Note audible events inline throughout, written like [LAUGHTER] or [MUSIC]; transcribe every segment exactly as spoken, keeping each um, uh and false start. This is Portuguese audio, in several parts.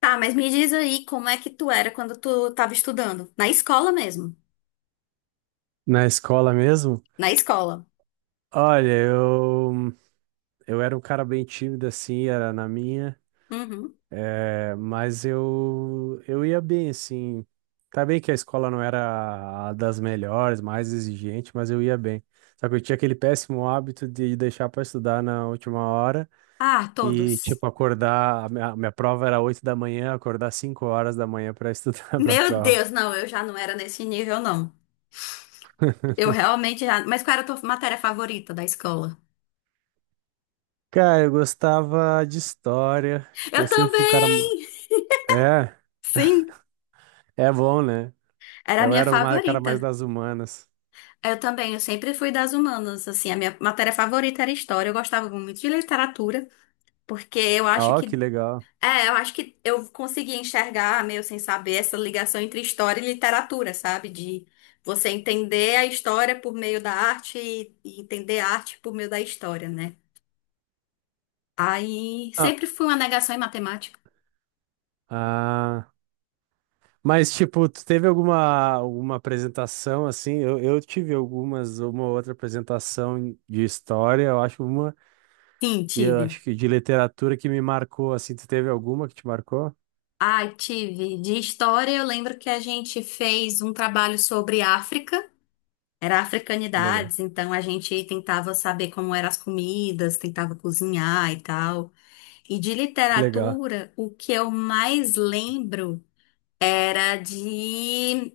Tá, mas me diz aí como é que tu era quando tu tava estudando? Na escola mesmo. Na escola mesmo? Na escola. Olha, eu, eu era um cara bem tímido assim, era na minha, Uhum. é, mas eu, eu ia bem assim. Tá bem que a escola não era a das melhores, mais exigente, mas eu ia bem. Só que eu tinha aquele péssimo hábito de deixar pra estudar na última hora Ah, e, todos. tipo, acordar. A minha, a minha prova era oito da manhã, acordar cinco horas da manhã pra estudar [LAUGHS] pra Meu prova. Deus, não, eu já não era nesse nível, não. Eu realmente já. Mas qual era a tua matéria favorita da escola? Cara, eu gostava de história, Eu eu sempre fui um cara. também! É, Sim, é bom, né? era a Eu minha era o ma- cara mais favorita. das humanas. Eu também, eu sempre fui das humanas, assim, a minha matéria favorita era história. Eu gostava muito de literatura, porque eu acho Ó, que que legal. é, eu acho que eu consegui enxergar, meio sem saber, essa ligação entre história e literatura, sabe? De você entender a história por meio da arte e e entender a arte por meio da história, né? Aí Ah, sempre fui uma negação em matemática. ah, mas, tipo, tu teve alguma, alguma apresentação, assim? Eu, eu tive algumas, uma ou outra apresentação de história, eu acho uma, Sim, e eu tive. acho que de literatura que me marcou, assim. Tu teve alguma que te marcou? Ai, tive. De história, eu lembro que a gente fez um trabalho sobre África. Era Que legal. africanidades, então a gente tentava saber como eram as comidas, tentava cozinhar e tal. E de Que legal. literatura, o que eu mais lembro era de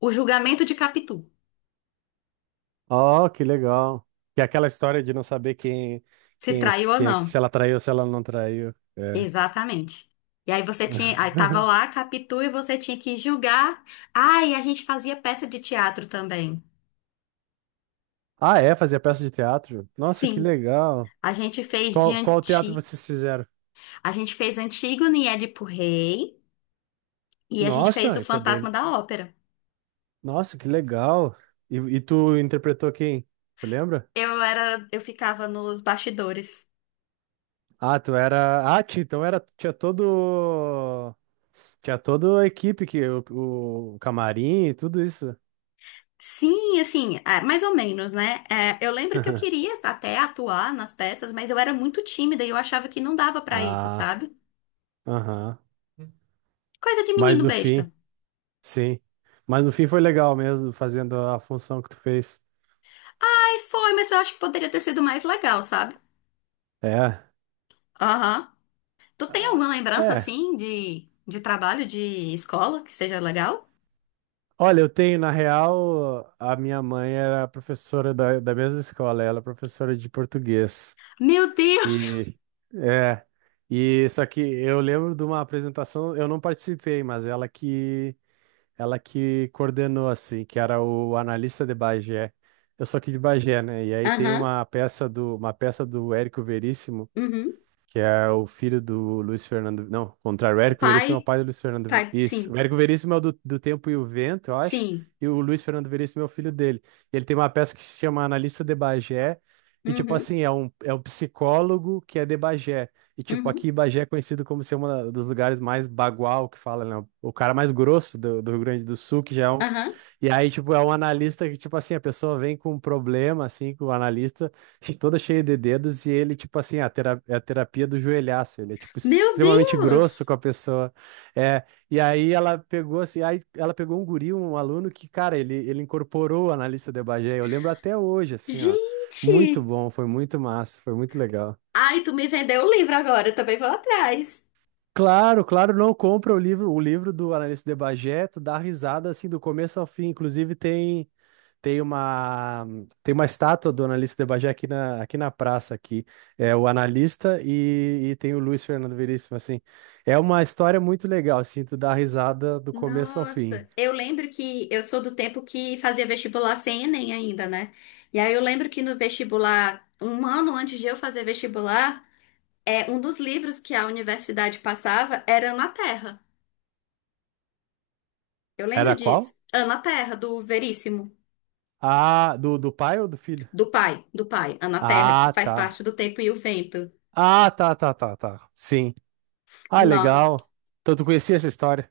O Julgamento de Capitu, Ó, que legal. Que é aquela história de não saber quem, se quem, traiu ou quem, é não. que- se ela traiu ou se ela não traiu. É. Exatamente. E aí você tinha, aí tava [LAUGHS] lá Capitu e você tinha que julgar. Ah, e a gente fazia peça de teatro também. Ah, é? Fazia peça de teatro? Nossa, que Sim, legal. a gente fez de Qual, qual teatro anti, vocês fizeram? a gente fez Antígone e Édipo Rei e a gente fez Nossa, o isso é bem. Fantasma da Ópera. Nossa, que legal. E, e tu interpretou quem? Tu lembra? Eu era, eu ficava nos bastidores. Ah, tu era. Ah, ti- então era. Tinha todo. Tinha toda a equipe, que, o, o camarim e tudo isso. Sim, assim, ah, mais ou menos, né? É, eu lembro que eu [LAUGHS] queria até atuar nas peças, mas eu era muito tímida e eu achava que não dava pra isso, Ah, sabe? aham. Coisa de Mas menino no besta. fim, sim. Mas no fim foi legal mesmo, fazendo a função que tu fez. Aí foi, mas eu acho que poderia ter sido mais legal, sabe? É. Aham. Tu tem Ah, alguma lembrança, é. assim, de, de trabalho, de escola, que seja legal? Olha, eu tenho, na real, a minha mãe era professora da, da mesma escola, ela é professora de português. Meu Deus! E é, e só que eu lembro de uma apresentação, eu não participei, mas ela que ela que coordenou assim, que era o Analista de Bagé. Eu sou aqui de Bagé, né? E aí tem Aham, uma peça do uma peça do Érico Veríssimo uhum. que é o filho do Luiz Fernando. Não, contrário, o O Érico Veríssimo é o Pai, pai do Luiz Fernando. Ve- pai, Isso, sim, o Érico Veríssimo é o do, do Tempo e o Vento, eu acho, sim. e o Luiz Fernando Veríssimo é o filho dele. E ele tem uma peça que se chama Analista de Bagé, e tipo Uhum, assim, é um, é um psicólogo que é de Bagé. E tipo, uhum, aqui Bagé é conhecido como ser um dos lugares mais bagual que fala, né? O cara mais grosso do, do Rio Grande do Sul, que já é um, aham. e aí, tipo, é um analista que, tipo assim, a pessoa vem com um problema, assim, com o analista, [LAUGHS] toda cheia de dedos, e ele, tipo assim, a tera- é a terapia do joelhaço, ele é, tipo, Meu extremamente grosso Deus! com a pessoa. É, e aí ela pegou, assim, aí ela pegou um guri, um aluno que, cara, ele, ele incorporou o analista de Bagé, eu lembro até hoje, assim, ó. Muito Gente! bom, foi muito massa, foi muito legal. Ai, tu me vendeu o livro agora, eu também vou atrás. Claro, claro, não compra o livro, o livro do analista de Bagé, tu dá risada assim do começo ao fim. Inclusive tem Tem uma, tem uma estátua do analista de Bagé aqui na, aqui na praça, aqui. É o analista e, e tem o Luiz Fernando Veríssimo, assim. É uma história muito legal, assim, tu dá risada do começo ao Nossa, fim. eu lembro que eu sou do tempo que fazia vestibular sem Enem ainda, né? E aí eu lembro que no vestibular, um ano antes de eu fazer vestibular, é um dos livros que a universidade passava era Ana Terra. Eu lembro Era qual? disso. Ana Terra, do Veríssimo, Ah, do, do pai ou do filho? do pai, do pai, Ana Terra, que Ah, faz tá. parte do Tempo e o Vento. Ah, tá, tá, tá, tá. Sim. Ah, Nossa. legal. Então tu conhecia essa história?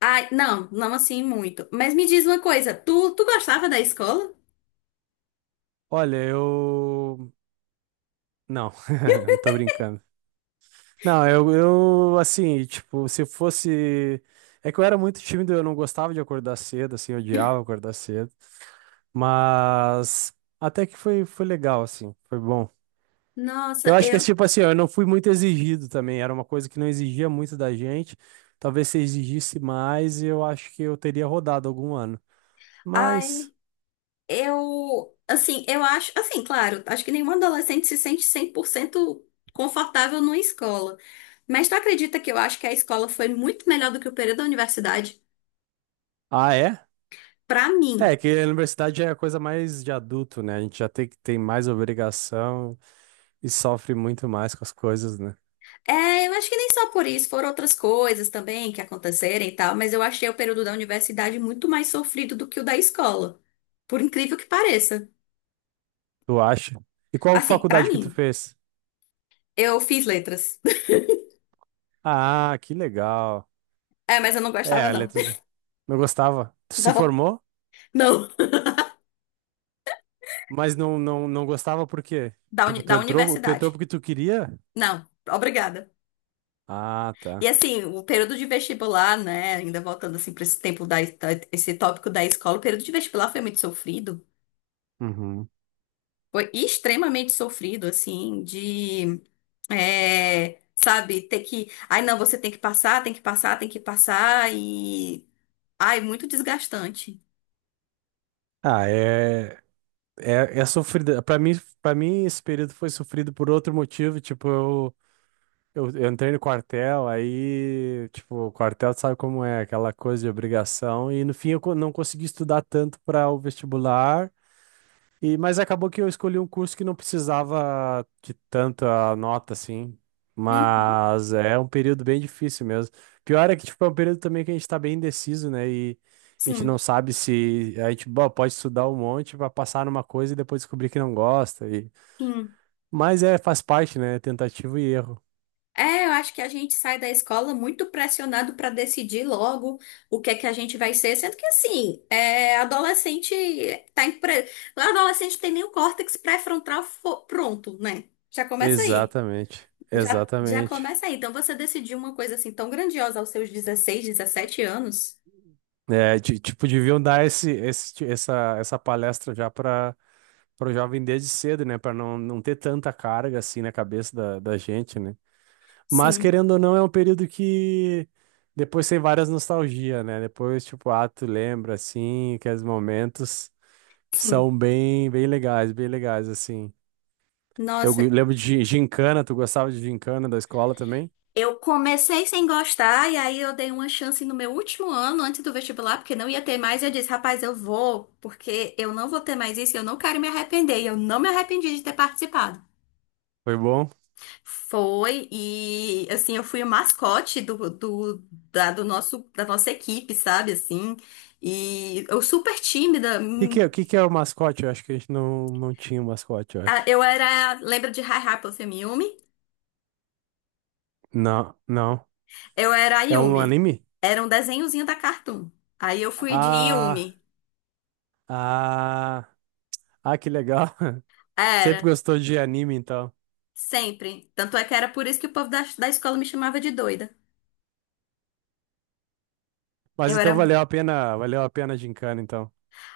Ai, não, não assim muito. Mas me diz uma coisa, tu, tu gostava da escola? Olha, eu... Não, [LAUGHS] não tô brincando. Não, eu, eu, assim, tipo, se fosse. É que eu era muito tímido, eu não gostava de acordar cedo, assim, eu odiava acordar cedo. Mas até que foi, foi legal, assim, foi bom. Eu Nossa, acho que é eu tipo assim, ó, eu não fui muito exigido também, era uma coisa que não exigia muito da gente. Talvez se exigisse mais, eu acho que eu teria rodado algum ano. Mas. Ai, eu, assim, eu acho, assim, claro, acho que nenhum adolescente se sente cem por cento confortável numa escola. Mas tu acredita que eu acho que a escola foi muito melhor do que o período da universidade? Ah, é? Pra mim. É, que a universidade é a coisa mais de adulto, né? A gente já tem que tem mais obrigação e sofre muito mais com as coisas, né? É, eu acho que nem só por isso, foram outras coisas também que aconteceram e tal, mas eu achei o período da universidade muito mais sofrido do que o da escola. Por incrível que pareça. Tu acha? E qual Assim, pra faculdade que tu mim, fez? eu fiz letras. [LAUGHS] Ah, que legal. É, mas eu não gostava, É, não. letras. Não gostava. [LAUGHS] Tu se Não, formou, não. mas não, não, não gostava por quê? Da, uni- Tipo, tu da entrou, tu entrou universidade. porque tu queria? Não, obrigada. Ah, E tá. assim, o período de vestibular, né? Ainda voltando assim para esse tempo da, da- esse tópico da escola, o período de vestibular foi muito sofrido. Uhum. Foi extremamente sofrido, assim, de, é, sabe, ter que, ai não, você tem que passar, tem que passar, tem que passar e, ai, muito desgastante. Ah, é, é, é sofrido. Pra mim, para mim, esse período foi sofrido por outro motivo. Tipo, eu, eu, eu entrei no quartel, aí, tipo, o quartel tu sabe como é, aquela coisa de obrigação. E no fim, eu co- não consegui estudar tanto para o vestibular. E, mas acabou que eu escolhi um curso que não precisava de tanta nota, assim. Uhum. Mas é um período bem difícil mesmo. Pior é que, tipo, é um período também que a gente tá bem indeciso, né? E a gente não Sim, sabe se... A gente, bom, pode estudar um monte pra passar numa coisa e depois descobrir que não gosta. E... sim. Mas é, faz parte, né? É tentativa e erro. É, eu acho que a gente sai da escola muito pressionado para decidir logo o que é que a gente vai ser, sendo que assim, é, adolescente tá em pré... adolescente tem nem o córtex pré-frontal fo- pronto, né? Já começa aí. Exatamente. Já, já Exatamente. começa aí. Então você decidiu uma coisa assim tão grandiosa aos seus dezesseis, dezessete anos? É, ti- tipo, deviam dar esse, esse, essa, essa palestra já para o jovem desde cedo, né? Para não, não ter tanta carga assim na cabeça da, da gente, né? Mas Sim, querendo ou não, é um período que depois tem várias nostalgias, né? Depois, tipo, ah, tu lembra assim, aqueles momentos que sim. são bem, bem legais, bem legais, assim. Eu Nossa. gu- lembro de gincana, tu gostava de gincana da escola também? Eu comecei sem gostar e aí eu dei uma chance no meu último ano antes do vestibular, porque não ia ter mais. E eu disse, rapaz, eu vou, porque eu não vou ter mais isso, e eu não quero me arrepender. E eu não me arrependi de ter participado. Foi bom? O Foi e assim, eu fui o mascote do, do, da, do nosso, da nossa equipe, sabe? Assim, e eu super tímida. que que é, hum, o que que é o mascote? Eu acho que a gente não, não tinha um mascote, eu a- acho. Eu era, lembra de Hi Hi Puffin Yumi? Não, não. Eu era a É um Yumi. anime? Era um desenhozinho da Cartoon. Aí eu fui de Ah, Yumi. ah, ah, que legal. [LAUGHS] Sempre Era. gostou de anime, então. Sempre. Tanto é que era por isso que o povo da, da escola me chamava de doida. Mas Eu era. então um, valeu a pena, valeu a pena a gincana, então.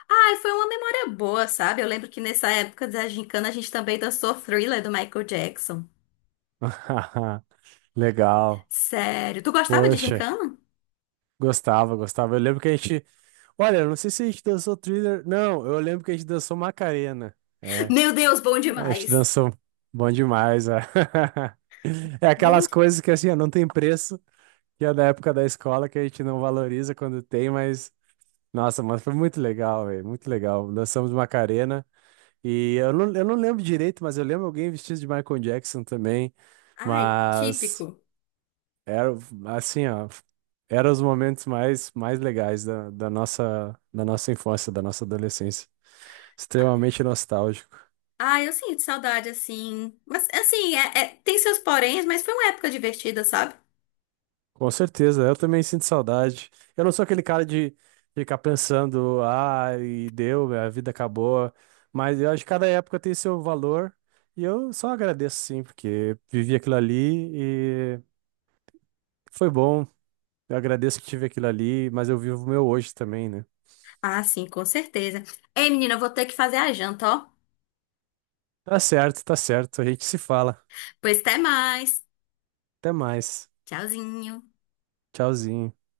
Ai, foi uma memória boa, sabe? Eu lembro que nessa época da gincana a gente também dançou Thriller do Michael Jackson. [LAUGHS] Legal. Sério. Tu gostava de Poxa, gincana? gostava, gostava. Eu lembro que a gente, olha, eu não sei se a gente dançou Thriller. Não, eu lembro que a gente dançou Macarena. É, Meu Deus, bom a gente demais. dançou bom demais. É, [LAUGHS] é Bom. aquelas de- coisas que assim, ó, não tem preço, que é da época da escola que a gente não valoriza quando tem, mas Nossa, mas foi muito legal, velho. Muito legal. Dançamos Macarena. E eu não, eu não lembro direito, mas eu lembro alguém vestido de Michael Jackson também. Ai, típico. Mas era assim, ó. Eram os momentos mais, mais legais da, da nossa, da nossa infância, da nossa adolescência. Extremamente nostálgico. Ai, eu sinto saudade assim. Mas assim, é- é- tem seus poréns, mas foi uma época divertida, sabe? Com certeza, eu também sinto saudade. Eu não sou aquele cara de ficar pensando, ah, e deu, a vida acabou. Mas eu acho que cada época tem seu valor e eu só agradeço sim, porque vivi aquilo ali e foi bom. Eu agradeço que tive aquilo ali, mas eu vivo o meu hoje também, né? Ah, sim, com certeza. Ei, menina, eu vou ter que fazer a janta, ó. Tá certo, tá certo. A gente se fala. Pois até mais. Até mais. Tchauzinho. Tchauzinho.